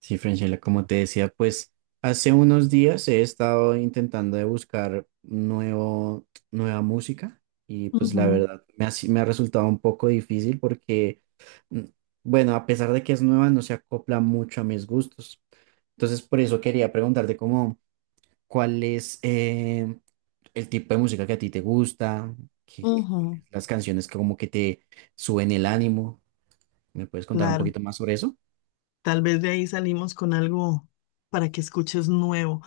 Sí, Francela, como te decía, pues hace unos días he estado intentando de buscar nueva música y pues la Ujú, verdad me ha, si- me ha resultado un poco difícil porque, mm, bueno, a pesar de que es nueva, no se acopla mucho a mis gustos. Entonces, por eso quería preguntarte como cuál es el tipo de música que a ti te gusta, cuáles ujú, las canciones que como que te suben el ánimo. ¿Me puedes contar un claro, poquito más sobre eso? tal vez de ahí salimos con algo para que escuches nuevo.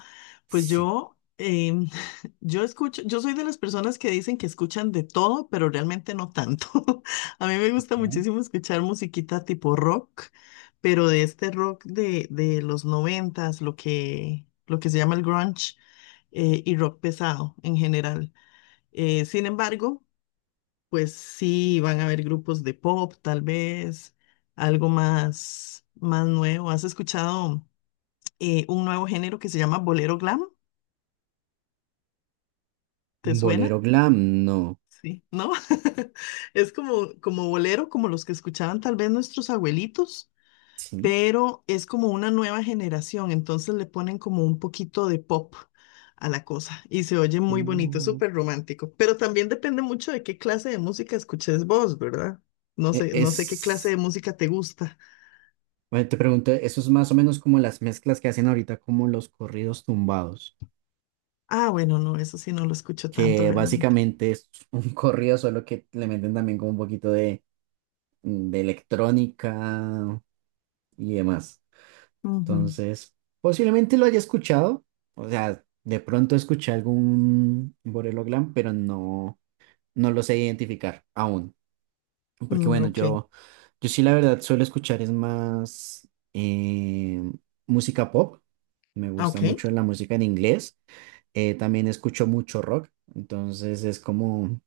Pues Sí. yo, yo escucho, yo soy de las personas que dicen que escuchan de todo, pero realmente no tanto. A mí me gusta Ok. muchísimo escuchar musiquita tipo rock, pero de este rock de los noventas, lo que se llama el grunge, y rock pesado en general. Sin embargo, pues sí, van a haber grupos de pop, tal vez, algo más, más nuevo. ¿Has escuchado un nuevo género que se llama bolero glam? ¿Te suena? Bolero glam, no. Sí, ¿no? Es como, como bolero, como los que escuchaban tal vez nuestros abuelitos, Sí. pero es como una nueva generación, entonces le ponen como un poquito de pop a la cosa y se oye muy bonito, es Mm, súper romántico, pero también depende mucho de qué clase de música escuches vos, ¿verdad? No sé, no sé qué clase Es, de música te gusta. bueno, te pregunto, eso es más o menos como las mezclas que hacen ahorita, como los corridos tumbados, Ah, bueno, no, eso sí no lo escucho tanto que realmente. básicamente es un corrido, solo que le meten también como un poquito de, electrónica y demás. Ujú. Entonces, posiblemente lo haya escuchado, o sea, de pronto escuché algún Borelo Glam, pero no, no lo sé identificar aún. Porque Mm, bueno, ok, yo sí la verdad suelo escuchar es más eh, música pop. Me ah, gusta ok. mucho la música en inglés. También escucho mucho rock. Entonces es como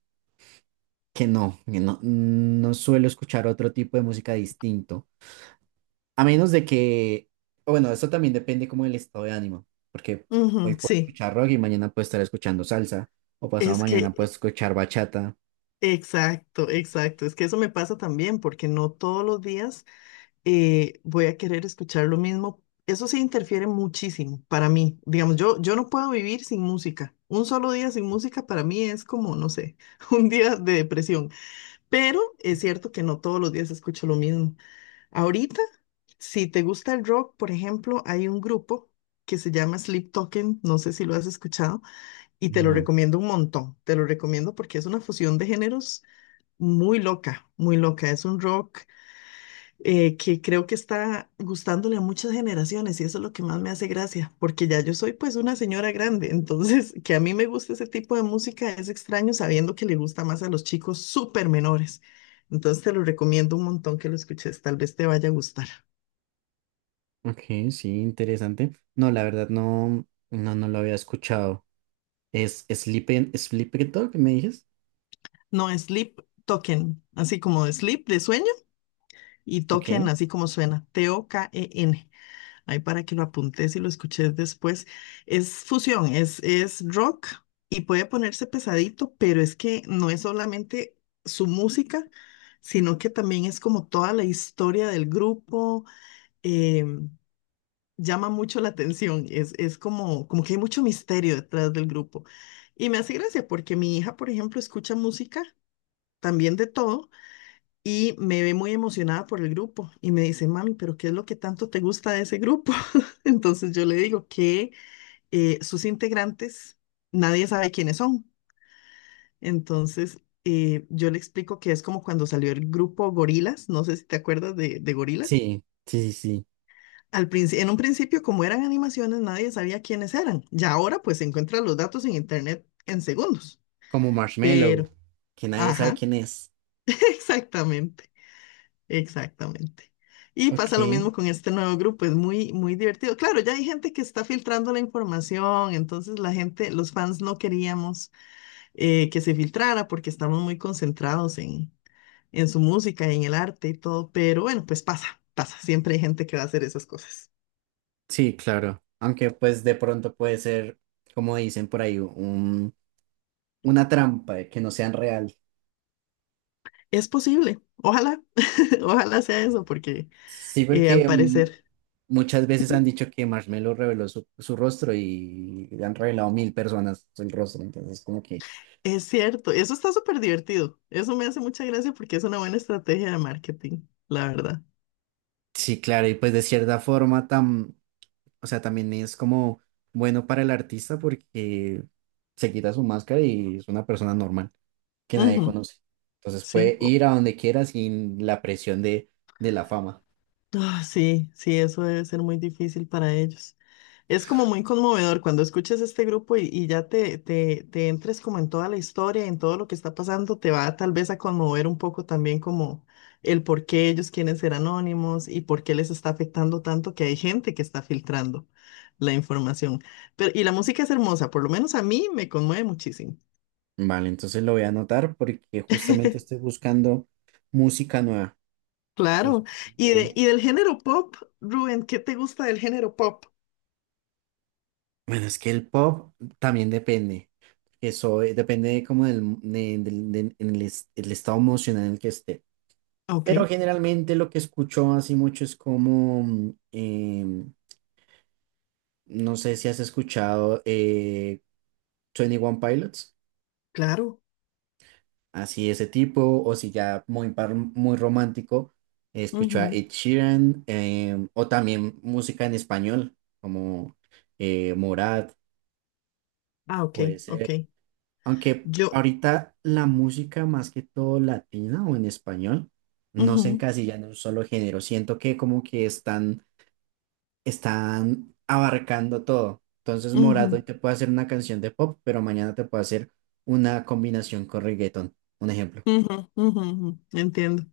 que no, no suelo escuchar otro tipo de música distinto. A menos de que, o bueno, eso también depende como del estado de ánimo. Porque Ujú, hoy puedo sí, escuchar rock y mañana puedo estar escuchando salsa. O pasado es mañana puedo que, escuchar bachata. exacto, exacto. Es que eso me pasa también porque no todos los días voy a querer escuchar lo mismo. Eso sí interfiere muchísimo para mí. Digamos, yo no puedo vivir sin música. Un solo día sin música para mí es como, no sé, un día de depresión. Pero es cierto que no todos los días escucho lo mismo. Ahorita, si te gusta el rock, por ejemplo, hay un grupo que se llama Sleep Token, no sé si lo has escuchado, y te lo No. recomiendo un montón. Te lo recomiendo porque es una fusión de géneros muy loca, muy loca. Es un rock que creo que está gustándole a muchas generaciones y eso es lo que más me hace gracia, porque ya yo soy pues una señora grande, entonces que a mí me guste ese tipo de música es extraño sabiendo que le gusta más a los chicos súper menores. Entonces te lo recomiendo un montón que lo escuches, tal vez te vaya a gustar. Ok, sí, interesante. No, la verdad no, no lo había escuchado. ¿Es Sleepy Dog, me dices? No, Sleep Token, así como de sleep de sueño y token Ok. así como suena, T-O-K-E-N. Ahí para que lo apuntes y lo escuches después. Es fusión, es rock y puede ponerse pesadito, pero es que no es solamente su música, sino que también es como toda la historia del grupo. eh, Llama mucho la atención, es como, como que hay mucho misterio detrás del grupo. Y me hace gracia porque mi hija, por ejemplo, escucha música también de todo y me ve muy emocionada por el grupo y me dice, mami, pero ¿qué es lo que tanto te gusta de ese grupo? Entonces yo le digo que sus integrantes, nadie sabe quiénes son. Entonces yo le explico que es como cuando salió el grupo Gorilas, no sé si te acuerdas de Gorilas. Sí, sí, sí, sí. En un principio, como eran animaciones, nadie sabía quiénes eran. Ya ahora pues se encuentran los datos en internet en segundos. Como Marshmallow, Pero, que nadie sabe ajá, quién es. exactamente. Exactamente. Y pasa lo Ok, mismo con este nuevo grupo, es muy, muy divertido. Claro, ya hay gente que está filtrando la información, entonces la gente, los fans no queríamos que se filtrara porque estamos muy concentrados en su música y en el arte y todo, pero bueno, pues pasa, pasa, siempre hay gente que va a hacer esas cosas. sí, claro. Aunque pues de pronto puede ser, como dicen por ahí, una trampa de que no sean real. Es posible, ojalá, ojalá sea eso, porque Sí, al porque parecer muchas veces han ujú, dicho que Marshmallow reveló su rostro y han revelado 1.000 personas el rostro, entonces como que... es cierto, eso está súper divertido, eso me hace mucha gracia porque es una buena estrategia de marketing, la verdad. Sí, claro, y pues de cierta forma, o sea, también es como bueno para el artista porque se quita su máscara y es una persona normal que nadie Ujú. conoce. Entonces Sí, puede ir a donde quiera sin la presión de la fama. ah, sí, sí, eso debe ser muy difícil para ellos. Es como muy conmovedor cuando escuchas este grupo y, y ya te, te entres como en toda la historia, en todo lo que está pasando, te va tal vez a conmover un poco también como el por qué ellos quieren ser anónimos y por qué les está afectando tanto que hay gente que está filtrando la información. Pero, y la música es hermosa, por lo menos a mí me conmueve muchísimo. Vale, entonces lo voy a anotar porque justamente estoy buscando música nueva. Pues, Claro. Y, eh, y del género pop, Rubén, ¿qué te gusta del género pop? bueno, es que el pop también depende. Eso depende como del, de- del- del- en el, el estado emocional en el que esté. Ok, Pero generalmente lo que escucho así mucho es como, no sé si has escuchado Twenty One Pilots, claro. así ese tipo, o si ya muy, muy romántico, escucho a Ujú. Ed Sheeran, o también música en español, como Morat, Ah, ok, puede ok. ser. Aunque Yo, ahorita la música más que todo latina o en español, no se ujú, encasilla en un solo género, siento que como que están abarcando todo. Entonces, Morat ujú, hoy te puede hacer una canción de pop, pero mañana te puede hacer una combinación con reggaeton, un ejemplo. ujú, ujú, ujú. Entiendo.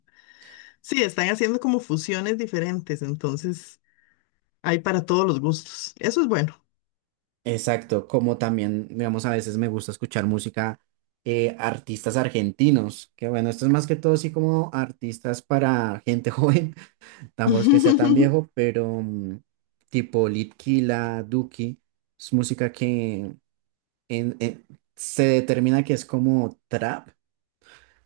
Sí, están haciendo como fusiones diferentes, entonces hay para todos los gustos. Eso es bueno. Exacto, como también, digamos, a veces me gusta escuchar música, artistas argentinos, que bueno, esto es más que todo así como artistas para gente joven, tampoco es que sea tan viejo, pero tipo Litkila, Duki, es música que en- en- se determina que es como trap,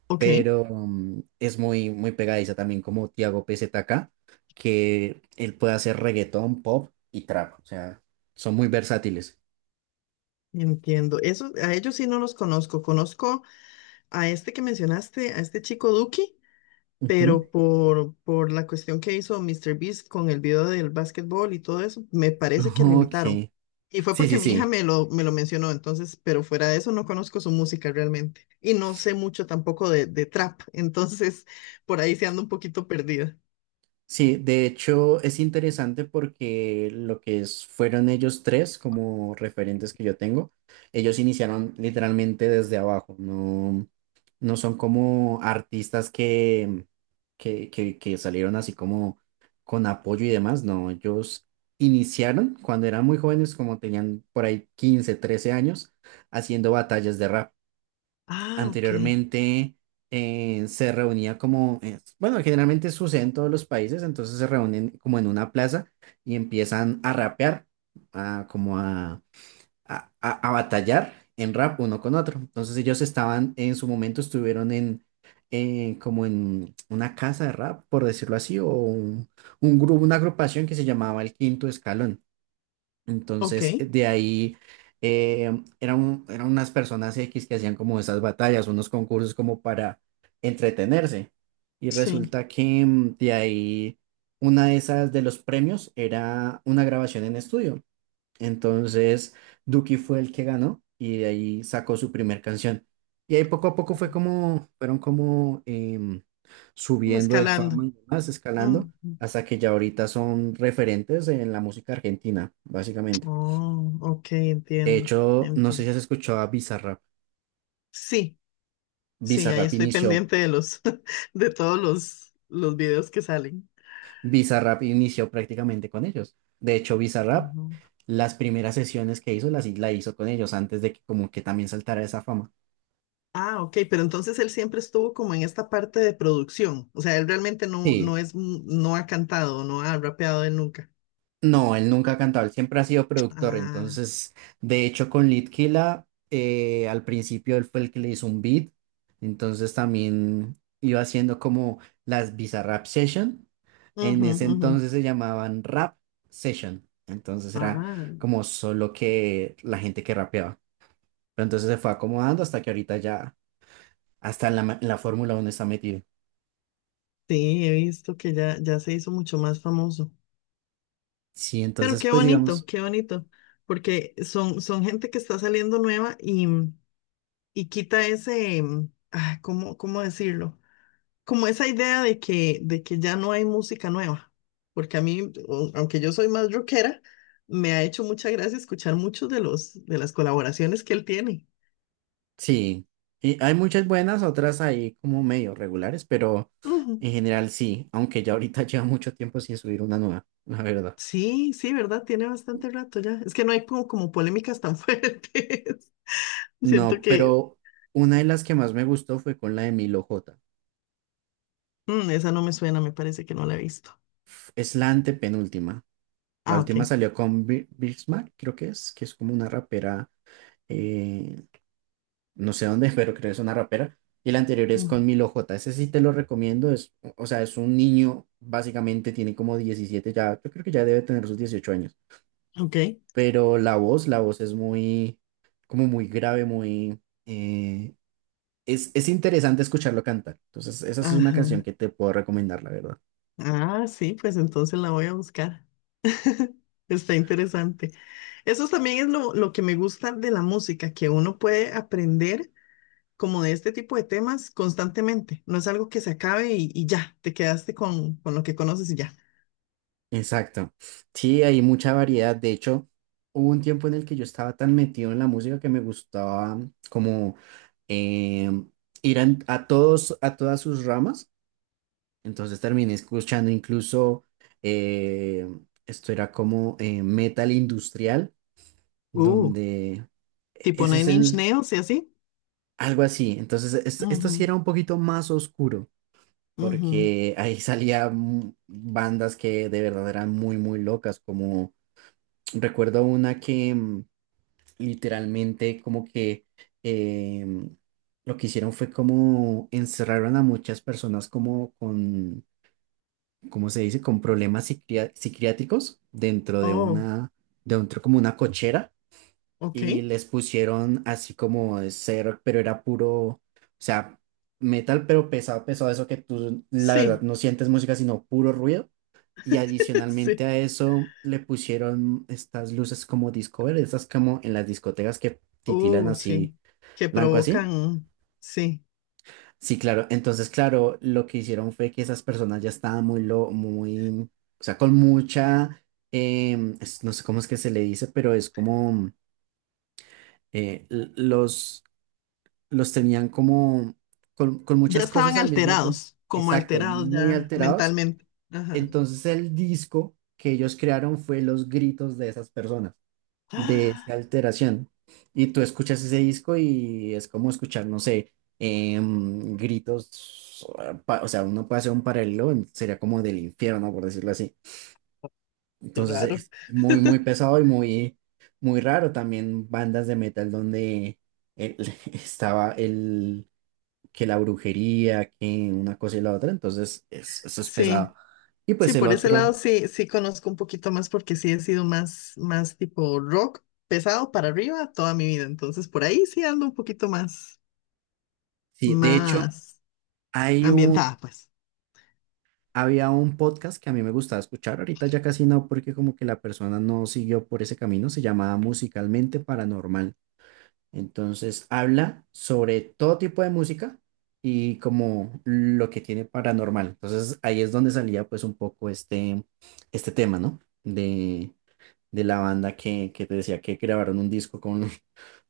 Ok, pero es muy, muy pegadiza también como Tiago PZK, que él puede hacer reggaetón, pop y trap, o sea, son muy versátiles. entiendo. Eso, a ellos sí no los conozco. Conozco a este que mencionaste, a este chico Duki, Ujú. pero por la cuestión que hizo Mr. Beast con el video del básquetbol y todo eso, me parece que lo Ok, invitaron. sí, Y fue sí, porque mi hija sí. Me lo mencionó, entonces, pero fuera de eso no conozco su música realmente. Y no sé mucho tampoco de trap, entonces por ahí se anda un poquito perdida. Sí, de hecho es interesante porque lo que fueron ellos tres como referentes que yo tengo, ellos iniciaron literalmente desde abajo, no, no son como artistas que salieron así como con apoyo y demás, no, ellos iniciaron cuando eran muy jóvenes, como tenían por ahí 15 13 años, haciendo batallas de rap Ah, ok, anteriormente se reunía como, bueno, generalmente sucede en todos los países, entonces se reúnen como en una plaza y empiezan a rapear, a, como a batallar en rap uno con otro. Entonces ellos estaban, en su momento estuvieron en, como en una casa de rap, por decirlo así, o un grupo, una agrupación que se llamaba El Quinto Escalón. ok, Entonces, de ahí eh, eran unas personas X que hacían como esas batallas, unos concursos como para entretenerse. Y sí, resulta que de ahí una de esas de los premios era una grabación en estudio. Entonces, Duki fue el que ganó y de ahí sacó su primer canción. Y ahí poco a poco fue como, fueron como como subiendo de fama escalando. y demás, Mm, escalando, hasta que ya ahorita son referentes en la música argentina, básicamente. oh, ok, De entiendo, hecho, no sé si entiendo. has escuchado a Bizarrap. Sí, sí, ahí Bizarrap estoy inició, pendiente de los, de todos los videos que salen. Bizarrap inició prácticamente con ellos. De hecho, Bizarrap, las primeras sesiones que hizo, las la hizo con ellos antes de que como que también saltara esa fama. Ah, ok, pero entonces él siempre estuvo como en esta parte de producción. O sea, él realmente no, no Sí, es, no ha cantado, no ha rapeado él nunca. no, él nunca ha cantado, él siempre ha sido productor. Ah, Entonces, de hecho, con Litkila, al principio él fue el que le hizo un beat. Entonces, también iba haciendo como las Bizarrap Session. En ujú, ese ujú. entonces se llamaban Rap Session. Entonces, era Ah, como solo que la gente que rapeaba. Pero entonces se fue acomodando hasta que ahorita ya, hasta en la Fórmula 1 está metido. sí, he visto que ya, ya se hizo mucho más famoso. Sí, Pero entonces, pues digamos. qué bonito, porque son, son gente que está saliendo nueva y quita ese, ah, ¿cómo, cómo decirlo? Como esa idea de que ya no hay música nueva, porque a mí, aunque yo soy más rockera, me ha hecho mucha gracia escuchar muchos de los, de las colaboraciones que él tiene. Sí, y hay muchas buenas, otras ahí como medio regulares, pero Ujú. en general sí, aunque ya ahorita lleva mucho tiempo sin subir una nueva, la verdad. Sí, sí, ¿verdad? Tiene bastante rato ya. Es que no hay como, como polémicas tan fuertes. Siento No, que pero una de las que más me gustó fue con la de Milo J. mm, esa no me suena, me parece que no la he visto. Es la antepenúltima. La Ah, ok. última salió con Bismarck, creo que es como una rapera, eh, no sé dónde, pero creo que es una rapera. Y la anterior es Mm. con Milo J. Ese sí te lo recomiendo, es, o sea, es un niño, básicamente tiene como 17 ya, yo creo que ya debe tener sus 18 años. Ok. Pero la voz es muy, como muy grave, eh, es interesante escucharlo cantar. Entonces, esa es una canción Ajá. que te puedo recomendar, la verdad. Ah, sí, pues entonces la voy a buscar. Está interesante. Eso también es lo que me gusta de la música, que uno puede aprender como de este tipo de temas constantemente. No es algo que se acabe y ya, te quedaste con lo que conoces y ya. Exacto. Sí, hay mucha variedad. De hecho, hubo un tiempo en el que yo estaba tan metido en la música que me gustaba como eh, ir a todas sus ramas. Entonces terminé escuchando incluso, eh, esto era como metal industrial, Uh, donde e, tipo ese es Nine Inch el, Nails y así. algo así. Entonces, esto Ujú, sí era un poquito más oscuro, ujú. porque ahí salían bandas que de verdad eran muy, muy locas, como recuerdo una que literalmente como que em, lo que hicieron fue como encerraron a muchas personas como con, ¿cómo se dice?, con problemas psiquiátricos Oh, dentro como una cochera ok. y les pusieron así como de ser, pero era puro, o sea, metal, pero pesado, pesado, eso que tú, la verdad, Sí, no sientes música, sino puro ruido. Y adicionalmente sí. a eso le pusieron estas luces como Discover, estas como en las discotecas que titilan Sí, así, que blanco así. provocan, sí, Sí, claro. Entonces, claro, lo que hicieron fue que esas personas ya estaban o sea, con mucha, no sé cómo es que se le dice, pero es como eh, l- los, los tenían como con ya muchas estaban cosas al mismo tiempo. alterados, como Exacto, alterados muy ya alterados. mentalmente. Ajá. Entonces el disco que ellos crearon fue los gritos de esas personas, de esa Ah, alteración. Y tú escuchas ese disco y es como escuchar, no sé, gritos, o sea, uno puede hacer un paralelo, sería como del infierno, por decirlo así. qué Entonces raro. es muy, muy pesado y muy, muy raro. También bandas de metal donde el- estaba el que la brujería, que una cosa y la otra, entonces eso es Sí, pesado. Y sí, pues el por ese lado otro, sí, sí conozco un poquito más porque sí he sido más, más tipo rock pesado para arriba toda mi vida. Entonces por ahí sí ando un poquito más, sí, de hecho, más hay un, ambientada, pues. había un podcast que a mí me gustaba escuchar, ahorita ya casi no, porque como que la persona no siguió por ese camino, se llamaba Musicalmente Paranormal. Entonces habla sobre todo tipo de música y como lo que tiene paranormal. Entonces ahí es donde salía pues un poco este, tema, ¿no? De, de la banda que te decía que grabaron un disco con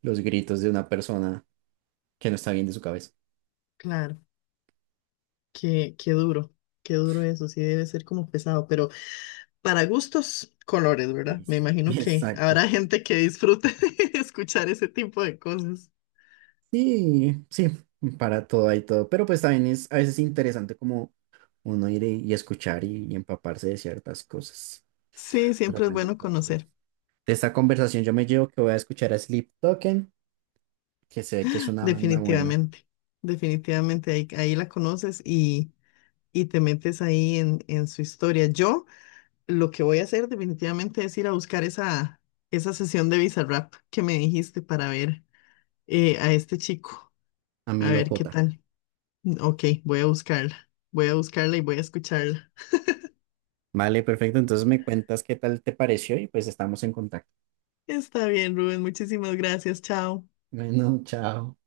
los gritos de una persona que no está bien de su cabeza. Claro, qué, qué duro eso, sí debe ser como pesado, pero para gustos, colores, ¿verdad? Flores. Me imagino que Exacto. habrá gente que disfrute de escuchar ese tipo de cosas. Sí, sí, para todo hay todo. Pero pues también es a veces interesante como uno ir y escuchar y empaparse de ciertas cosas. Sí, Pero siempre es bueno, bueno bueno, entonces, conocer, de esta conversación yo me llevo que voy a escuchar a Sleep Token, que sé que es una banda buena, definitivamente. Definitivamente ahí, ahí la conoces y te metes ahí en su historia. Yo lo que voy a hacer definitivamente es ir a buscar esa, esa sesión de Bizarrap que me dijiste para ver a este chico, a a Milo ver qué J. tal. Ok, voy a buscarla y voy a escucharla. Vale, perfecto. Entonces me cuentas qué tal te pareció y pues estamos en contacto. Está bien, Rubén, muchísimas gracias, chao. Bueno, chao.